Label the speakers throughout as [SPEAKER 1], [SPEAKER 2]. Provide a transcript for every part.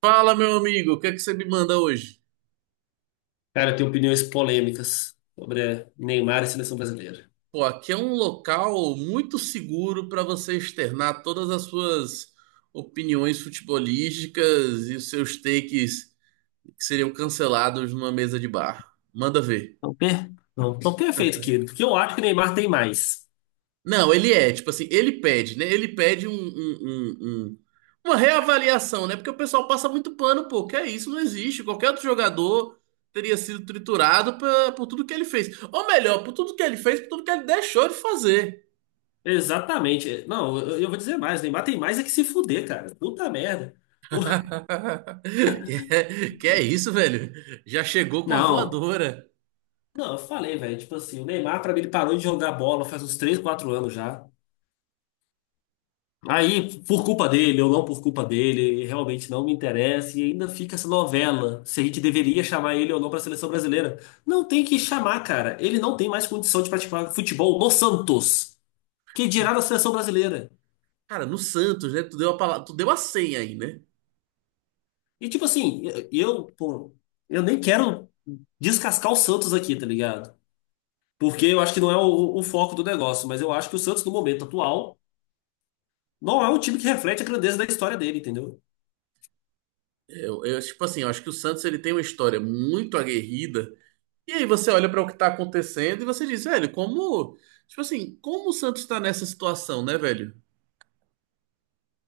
[SPEAKER 1] Fala, meu amigo, o que é que você me manda hoje?
[SPEAKER 2] Cara, eu tenho opiniões polêmicas sobre Neymar e seleção brasileira.
[SPEAKER 1] Pô, aqui é um local muito seguro para você externar todas as suas opiniões futebolísticas e os seus takes que seriam cancelados numa mesa de bar. Manda ver.
[SPEAKER 2] Não, não, tão perfeito, querido, porque eu acho que Neymar tem mais.
[SPEAKER 1] Não, ele é, tipo assim, ele pede, né? Ele pede um- uma reavaliação, né? Porque o pessoal passa muito pano, pô, que é isso, não existe. Qualquer outro jogador teria sido triturado por tudo que ele fez. Ou melhor, por tudo que ele fez, por tudo que ele deixou de fazer.
[SPEAKER 2] Exatamente. Não, eu vou dizer mais. Neymar tem mais é que se fuder, cara. Puta merda. O-
[SPEAKER 1] Que, é isso, velho? Já chegou com a
[SPEAKER 2] Não,
[SPEAKER 1] voadora.
[SPEAKER 2] não, eu falei, velho. Tipo assim, o Neymar, pra mim, ele parou de jogar bola faz uns 3, 4 anos já. Aí, por culpa dele ou não por culpa dele, realmente não me interessa e ainda fica essa novela se a gente deveria chamar ele ou não para a seleção brasileira. Não tem que chamar, cara. Ele não tem mais condição de praticar futebol no Santos, que dirá na seleção brasileira.
[SPEAKER 1] Cara, no Santos, né? Tu deu a palavra, tu deu a senha aí, né?
[SPEAKER 2] E tipo assim, pô, eu nem quero descascar o Santos aqui, tá ligado? Porque eu acho que não é o foco do negócio, mas eu acho que o Santos no momento atual não é um time que reflete a grandeza da história dele, entendeu?
[SPEAKER 1] Eu, tipo assim, eu acho que o Santos ele tem uma história muito aguerrida. E aí você olha para o que tá acontecendo e você diz, velho, como, tipo assim, como o Santos tá nessa situação, né, velho?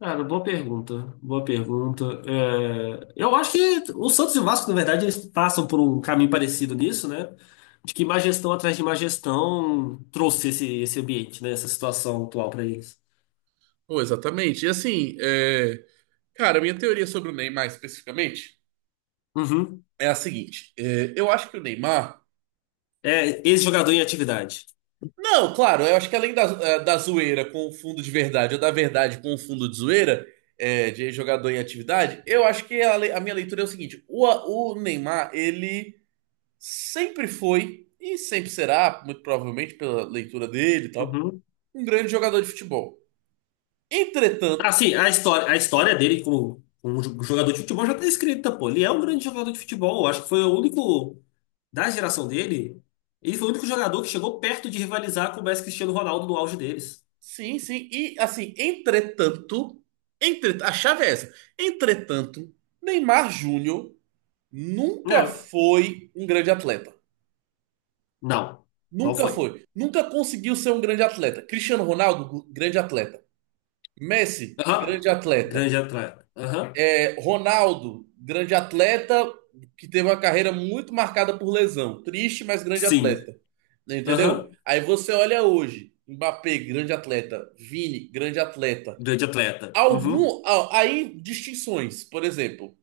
[SPEAKER 2] Cara, boa pergunta, boa pergunta. É, eu acho que o Santos e o Vasco, na verdade, eles passam por um caminho parecido nisso, né? De que má gestão atrás de má gestão trouxe esse ambiente, né? Essa situação atual para eles.
[SPEAKER 1] Pô, exatamente. E assim, é, cara, minha teoria sobre o Neymar especificamente
[SPEAKER 2] Uhum.
[SPEAKER 1] é a seguinte: é, eu acho que o Neymar.
[SPEAKER 2] É, ex-jogador em atividade.
[SPEAKER 1] Não, claro, eu acho que além da, da zoeira com o fundo de verdade ou da verdade com o fundo de zoeira, de jogador em atividade, eu acho que a minha leitura é o seguinte: o Neymar, ele sempre foi e sempre será, muito provavelmente pela leitura dele e tal,
[SPEAKER 2] Uhum.
[SPEAKER 1] um grande jogador de futebol.
[SPEAKER 2] Ah,
[SPEAKER 1] Entretanto,
[SPEAKER 2] sim, a história dele como jogador de futebol já tá escrita, pô. Ele é um grande jogador de futebol. Eu acho que foi o único da geração dele. Ele foi o único jogador que chegou perto de rivalizar com o Messi e Cristiano Ronaldo no auge deles.
[SPEAKER 1] sim, sim, e assim, entretanto, entre, a chave é essa: entretanto, Neymar Júnior nunca
[SPEAKER 2] É.
[SPEAKER 1] foi um grande atleta.
[SPEAKER 2] Não, não
[SPEAKER 1] Nunca
[SPEAKER 2] foi.
[SPEAKER 1] foi. Nunca conseguiu ser um grande atleta. Cristiano Ronaldo, grande atleta. Messi,
[SPEAKER 2] Aham.
[SPEAKER 1] grande atleta.
[SPEAKER 2] Grande atleta. Aham.
[SPEAKER 1] É, Ronaldo, grande atleta, que teve uma carreira muito marcada por lesão. Triste, mas grande
[SPEAKER 2] Sim.
[SPEAKER 1] atleta. Entendeu?
[SPEAKER 2] Aham.
[SPEAKER 1] Aí você olha hoje, Mbappé, grande atleta. Vini, grande atleta.
[SPEAKER 2] Grande atleta. Uhum.
[SPEAKER 1] Algum, aí distinções, por exemplo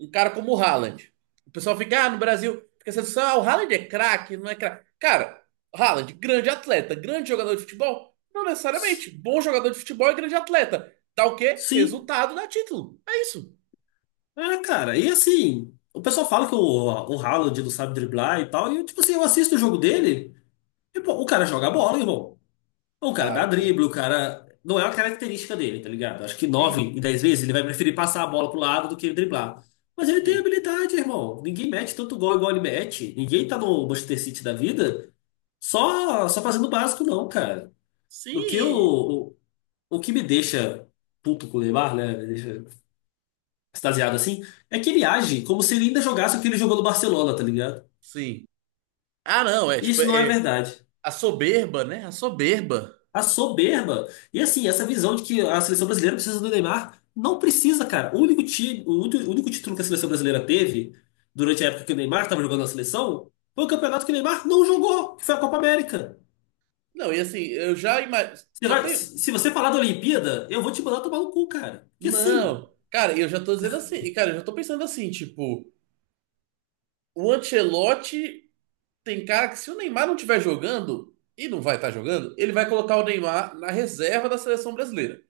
[SPEAKER 1] um cara como o Haaland. O pessoal fica, ah, no Brasil, fica essa discussão, ah, o Haaland é craque, não é craque. Cara, Haaland, grande atleta, grande jogador de futebol? Não
[SPEAKER 2] S-
[SPEAKER 1] necessariamente. Bom jogador de futebol e grande atleta. Dá o quê?
[SPEAKER 2] Sim.
[SPEAKER 1] Resultado, dá título. É isso.
[SPEAKER 2] Ah, cara, e assim, o pessoal fala que o Haaland não sabe driblar e tal, e eu, tipo assim, eu assisto o jogo dele, e pô, o cara joga bola, irmão. O cara dá
[SPEAKER 1] Claro, pô.
[SPEAKER 2] drible, o cara. Não é uma característica dele, tá ligado? Acho que nove
[SPEAKER 1] Sim,
[SPEAKER 2] em dez vezes ele vai preferir passar a bola pro lado do que driblar. Mas ele tem
[SPEAKER 1] sim.
[SPEAKER 2] habilidade, irmão. Ninguém mete tanto gol igual ele mete. Ninguém tá no Manchester City da vida só fazendo o básico, não, cara. O que, eu,
[SPEAKER 1] Sim,
[SPEAKER 2] o, o que me deixa puto com o Neymar, né? Me deixa extasiado assim, é que ele age como se ele ainda jogasse o que ele jogou no Barcelona, tá ligado?
[SPEAKER 1] sim. Ah, não, é
[SPEAKER 2] E
[SPEAKER 1] tipo,
[SPEAKER 2] isso não é
[SPEAKER 1] é
[SPEAKER 2] verdade.
[SPEAKER 1] a soberba, né? A soberba.
[SPEAKER 2] A soberba. E assim, essa visão de que a seleção brasileira precisa do Neymar, não precisa, cara. O único time, o único título que a seleção brasileira teve durante a época que o Neymar estava jogando na seleção foi o campeonato que o Neymar não jogou, que foi a Copa América.
[SPEAKER 1] Não, e assim, eu já imagino.
[SPEAKER 2] Você
[SPEAKER 1] Já
[SPEAKER 2] vai-
[SPEAKER 1] tenho.
[SPEAKER 2] se você falar da Olimpíada, eu vou te mandar tomar no cu, cara. Porque assim,
[SPEAKER 1] Não, cara, eu já tô dizendo assim. E, cara, eu já tô pensando assim, tipo, o Ancelotti tem cara que se o Neymar não estiver jogando, e não vai estar jogando, ele vai colocar o Neymar na reserva da seleção brasileira.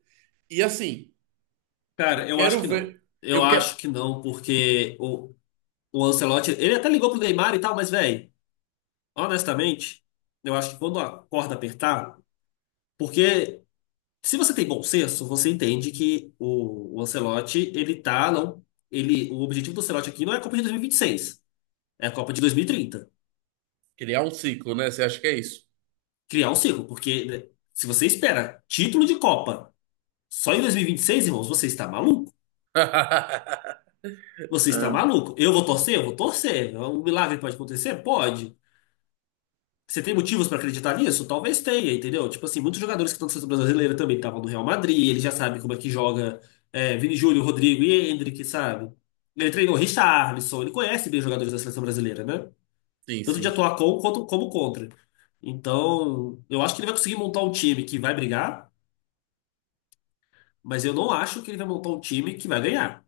[SPEAKER 1] E assim, eu
[SPEAKER 2] cara, eu acho
[SPEAKER 1] quero
[SPEAKER 2] que não.
[SPEAKER 1] ver.
[SPEAKER 2] Eu
[SPEAKER 1] Eu quero
[SPEAKER 2] acho que não, porque o Ancelotti, ele até ligou pro Neymar e tal, mas, velho, honestamente, eu acho que quando a corda apertar, porque se você tem bom senso, você entende que o Ancelotti, ele tá, não, ele, o objetivo do Ancelotti aqui não é a Copa de 2026, é a Copa de 2030.
[SPEAKER 1] criar um ciclo, né? Você acha que é isso?
[SPEAKER 2] Criar um ciclo, porque né, se você espera título de Copa só em 2026, irmãos, você está maluco. Você está
[SPEAKER 1] Ah,
[SPEAKER 2] maluco. Eu vou torcer? Eu vou torcer. Um milagre pode acontecer? Pode. Você tem motivos pra acreditar nisso? Talvez tenha, entendeu? Tipo assim, muitos jogadores que estão na seleção brasileira também estavam no Real Madrid, ele já sabe como é que joga, Vini Júnior, Rodrigo e Endrick, sabe? Ele treinou Richarlison, ele conhece bem os jogadores da seleção brasileira, né?
[SPEAKER 1] sim,
[SPEAKER 2] Tanto de
[SPEAKER 1] sim. Sim.
[SPEAKER 2] atuar com quanto como contra. Então, eu acho que ele vai conseguir montar um time que vai brigar, mas eu não acho que ele vai montar um time que vai ganhar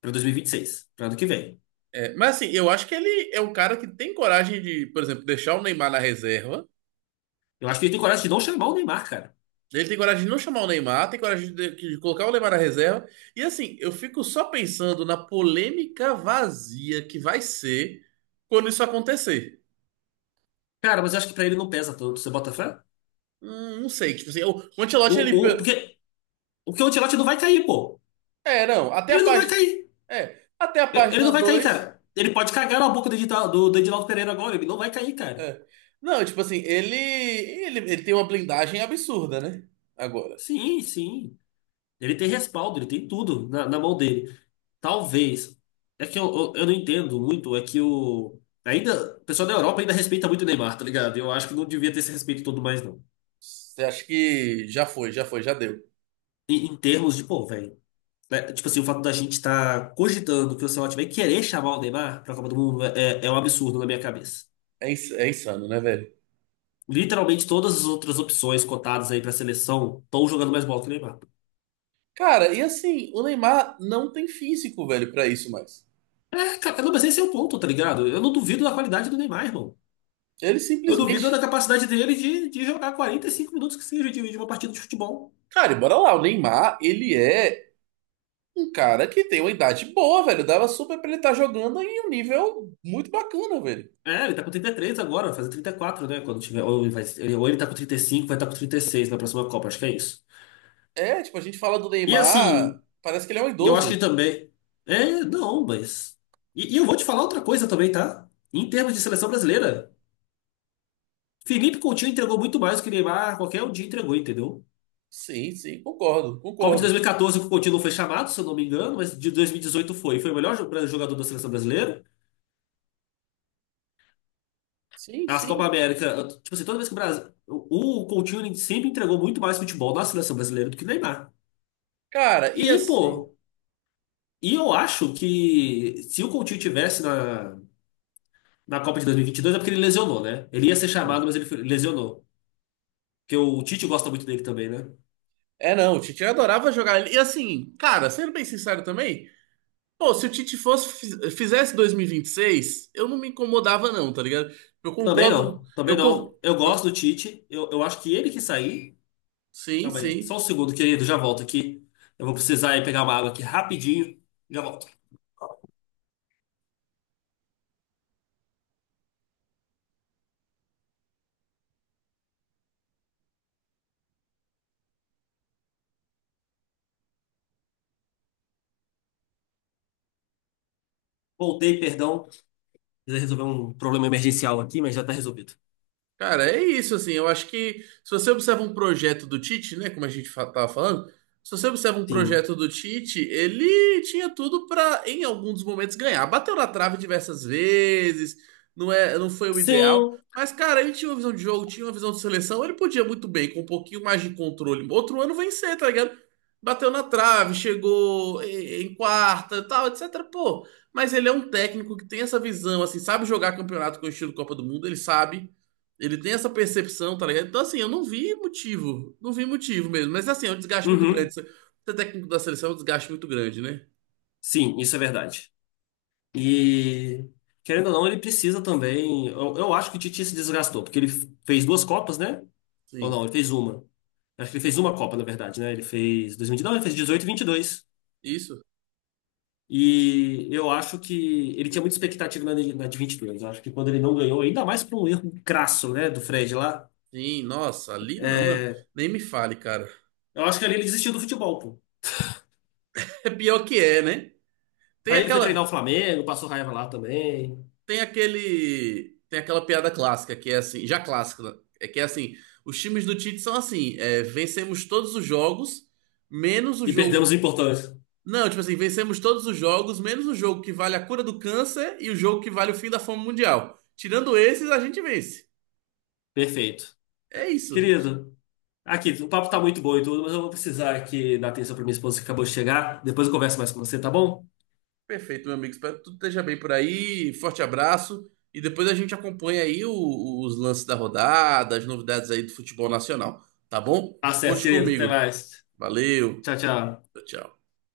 [SPEAKER 2] pra 2026, pra ano que vem.
[SPEAKER 1] É, mas assim, eu acho que ele é um cara que tem coragem de, por exemplo, deixar o Neymar na reserva.
[SPEAKER 2] Eu acho que ele tem coragem de não chamar o Neymar, cara.
[SPEAKER 1] Ele tem coragem de não chamar o Neymar, tem coragem de colocar o Neymar na reserva. E assim, eu fico só pensando na polêmica vazia que vai ser quando isso acontecer.
[SPEAKER 2] Cara, mas eu acho que pra ele não pesa tanto, você bota fé?
[SPEAKER 1] Não sei, tipo assim, o Ancelotti, ele...
[SPEAKER 2] O, o,
[SPEAKER 1] pe-.
[SPEAKER 2] porque o que o Ancelotti não vai cair, pô.
[SPEAKER 1] É, não, até a
[SPEAKER 2] Ele não vai
[SPEAKER 1] página...
[SPEAKER 2] cair.
[SPEAKER 1] É, até a
[SPEAKER 2] Ele
[SPEAKER 1] página
[SPEAKER 2] não vai cair,
[SPEAKER 1] dois.
[SPEAKER 2] cara. Ele pode cagar na boca do Edinaldo Pereira agora. Ele não vai cair, cara.
[SPEAKER 1] É. Não, tipo assim, ele... Ele tem uma blindagem absurda, né? Agora.
[SPEAKER 2] Sim, sim. Ele tem respaldo, ele tem tudo na mão dele. Talvez. É que eu não entendo muito. É que o. Ainda. O pessoal da Europa ainda respeita muito o Neymar, tá ligado? Eu acho que não devia ter esse respeito todo mais, não.
[SPEAKER 1] Você acha que já foi, já foi, já deu.
[SPEAKER 2] Em termos de, pô, velho. Né, tipo assim, o fato da gente estar cogitando que o Ancelotti vai querer chamar o Neymar pra Copa do Mundo é um absurdo na minha cabeça.
[SPEAKER 1] É, é insano, né, velho?
[SPEAKER 2] Literalmente todas as outras opções cotadas aí pra seleção estão jogando mais bola que o Neymar.
[SPEAKER 1] Cara, e assim, o Neymar não tem físico, velho, pra isso mais.
[SPEAKER 2] É, cara, não, mas esse é o ponto, tá ligado? Eu não duvido da qualidade do Neymar, irmão.
[SPEAKER 1] Ele
[SPEAKER 2] Eu duvido
[SPEAKER 1] simplesmente...
[SPEAKER 2] da capacidade dele de jogar 45 minutos que seja de uma partida de futebol.
[SPEAKER 1] Cara, e bora lá, o Neymar, ele é um cara que tem uma idade boa, velho. Dava super pra ele estar jogando em um nível muito bacana, velho.
[SPEAKER 2] É, ele tá com 33 agora, vai fazer 34, né? Quando tiver, ou ele tá com 35, vai estar tá com 36 na próxima Copa, acho que é isso.
[SPEAKER 1] É, tipo, a gente fala do
[SPEAKER 2] E
[SPEAKER 1] Neymar,
[SPEAKER 2] assim,
[SPEAKER 1] parece que ele é um
[SPEAKER 2] eu acho que
[SPEAKER 1] idoso.
[SPEAKER 2] ele também. É, não, mas. E eu vou te falar outra coisa também, tá? Em termos de seleção brasileira. Felipe Coutinho entregou muito mais do que Neymar qualquer um dia entregou, entendeu?
[SPEAKER 1] Sim, sim, concordo,
[SPEAKER 2] Copa de
[SPEAKER 1] concordo.
[SPEAKER 2] 2014 que o Coutinho não foi chamado, se eu não me engano, mas de 2018 foi. Foi o melhor jogador da seleção brasileira.
[SPEAKER 1] Sim,
[SPEAKER 2] As Copa
[SPEAKER 1] sim.
[SPEAKER 2] América, tipo assim, toda vez que o Brasil. O Coutinho ele sempre entregou muito mais futebol na seleção brasileira do que o Neymar.
[SPEAKER 1] Cara, e
[SPEAKER 2] E,
[SPEAKER 1] assim.
[SPEAKER 2] pô, e eu acho que se o Coutinho tivesse na Copa de 2022 é porque ele lesionou, né? Ele ia ser chamado, mas ele lesionou. Porque o Tite gosta muito dele também, né?
[SPEAKER 1] É, não, o Tite adorava jogar ele. E assim, cara, sendo bem sincero também, pô, se o Tite fosse, fizesse 2026, eu não me incomodava, não, tá ligado? Eu
[SPEAKER 2] Também
[SPEAKER 1] concordo.
[SPEAKER 2] não, também
[SPEAKER 1] Eu,
[SPEAKER 2] não. Eu gosto
[SPEAKER 1] eu,
[SPEAKER 2] do Tite, eu acho que ele que sair.
[SPEAKER 1] sim,
[SPEAKER 2] Calma aí.
[SPEAKER 1] sim.
[SPEAKER 2] Só um segundo, querido, já volto aqui. Eu vou precisar ir pegar uma água aqui rapidinho. Já volto. Voltei, perdão. Precisei resolver um problema emergencial aqui, mas já tá resolvido.
[SPEAKER 1] Cara, é isso, assim, eu acho que se você observa um projeto do Tite, né, como a gente tava falando, se você observa um
[SPEAKER 2] Sim.
[SPEAKER 1] projeto do Tite, ele tinha tudo para em alguns momentos, ganhar. Bateu na trave diversas vezes, não é, não foi o ideal,
[SPEAKER 2] Sim.
[SPEAKER 1] mas, cara, ele tinha uma visão de jogo, tinha uma visão de seleção, ele podia muito bem, com um pouquinho mais de controle, outro ano vencer, tá ligado? Bateu na trave, chegou em quarta, tal, etc, pô, mas ele é um técnico que tem essa visão, assim, sabe jogar campeonato com o estilo Copa do Mundo, ele sabe, ele tem essa percepção, tá ligado? Então, assim, eu não vi motivo. Não vi motivo mesmo. Mas, assim, é um desgaste muito grande.
[SPEAKER 2] Uhum.
[SPEAKER 1] Ser técnico da seleção é um desgaste muito grande, né?
[SPEAKER 2] Sim, isso é verdade. E, querendo ou não, ele precisa também. Eu acho que o Titi se desgastou, porque ele fez duas Copas, né? Ou
[SPEAKER 1] Sim.
[SPEAKER 2] não, ele fez uma. Acho que ele fez uma Copa, na verdade, né? Ele fez 2000, não, ele fez 18 e 22.
[SPEAKER 1] Isso?
[SPEAKER 2] E eu acho que ele tinha muita expectativa na de 22. Eu acho que quando ele não ganhou, ainda mais por um erro crasso, né, do Fred lá,
[SPEAKER 1] Sim, nossa, ali não, não.
[SPEAKER 2] é,
[SPEAKER 1] Nem me fale, cara.
[SPEAKER 2] eu acho que ali ele desistiu do futebol, pô.
[SPEAKER 1] É pior que é, né? Tem
[SPEAKER 2] Aí ele foi
[SPEAKER 1] aquela.
[SPEAKER 2] treinar o Flamengo, passou raiva lá também.
[SPEAKER 1] Tem aquele. Tem aquela piada clássica, que é assim, já clássica, né? É que é assim, os times do Tite são assim, é, vencemos todos os jogos, menos o
[SPEAKER 2] E perdemos
[SPEAKER 1] jogo.
[SPEAKER 2] o importante.
[SPEAKER 1] Não, tipo assim, vencemos todos os jogos, menos o jogo que vale a cura do câncer e o jogo que vale o fim da fome mundial. Tirando esses, a gente vence.
[SPEAKER 2] Perfeito.
[SPEAKER 1] É isso.
[SPEAKER 2] Querido, aqui, o papo tá muito bom e tudo, mas eu vou precisar aqui dar atenção pra minha esposa que acabou de chegar. Depois eu converso mais com você, tá bom?
[SPEAKER 1] Perfeito, meu amigo. Espero que tudo esteja bem por aí. Forte abraço. E depois a gente acompanha aí os lances da rodada, as novidades aí do futebol nacional. Tá bom?
[SPEAKER 2] Tá certo,
[SPEAKER 1] Conte
[SPEAKER 2] querido. Até
[SPEAKER 1] comigo.
[SPEAKER 2] mais.
[SPEAKER 1] Valeu.
[SPEAKER 2] Tchau, tchau.
[SPEAKER 1] Tchau, tchau.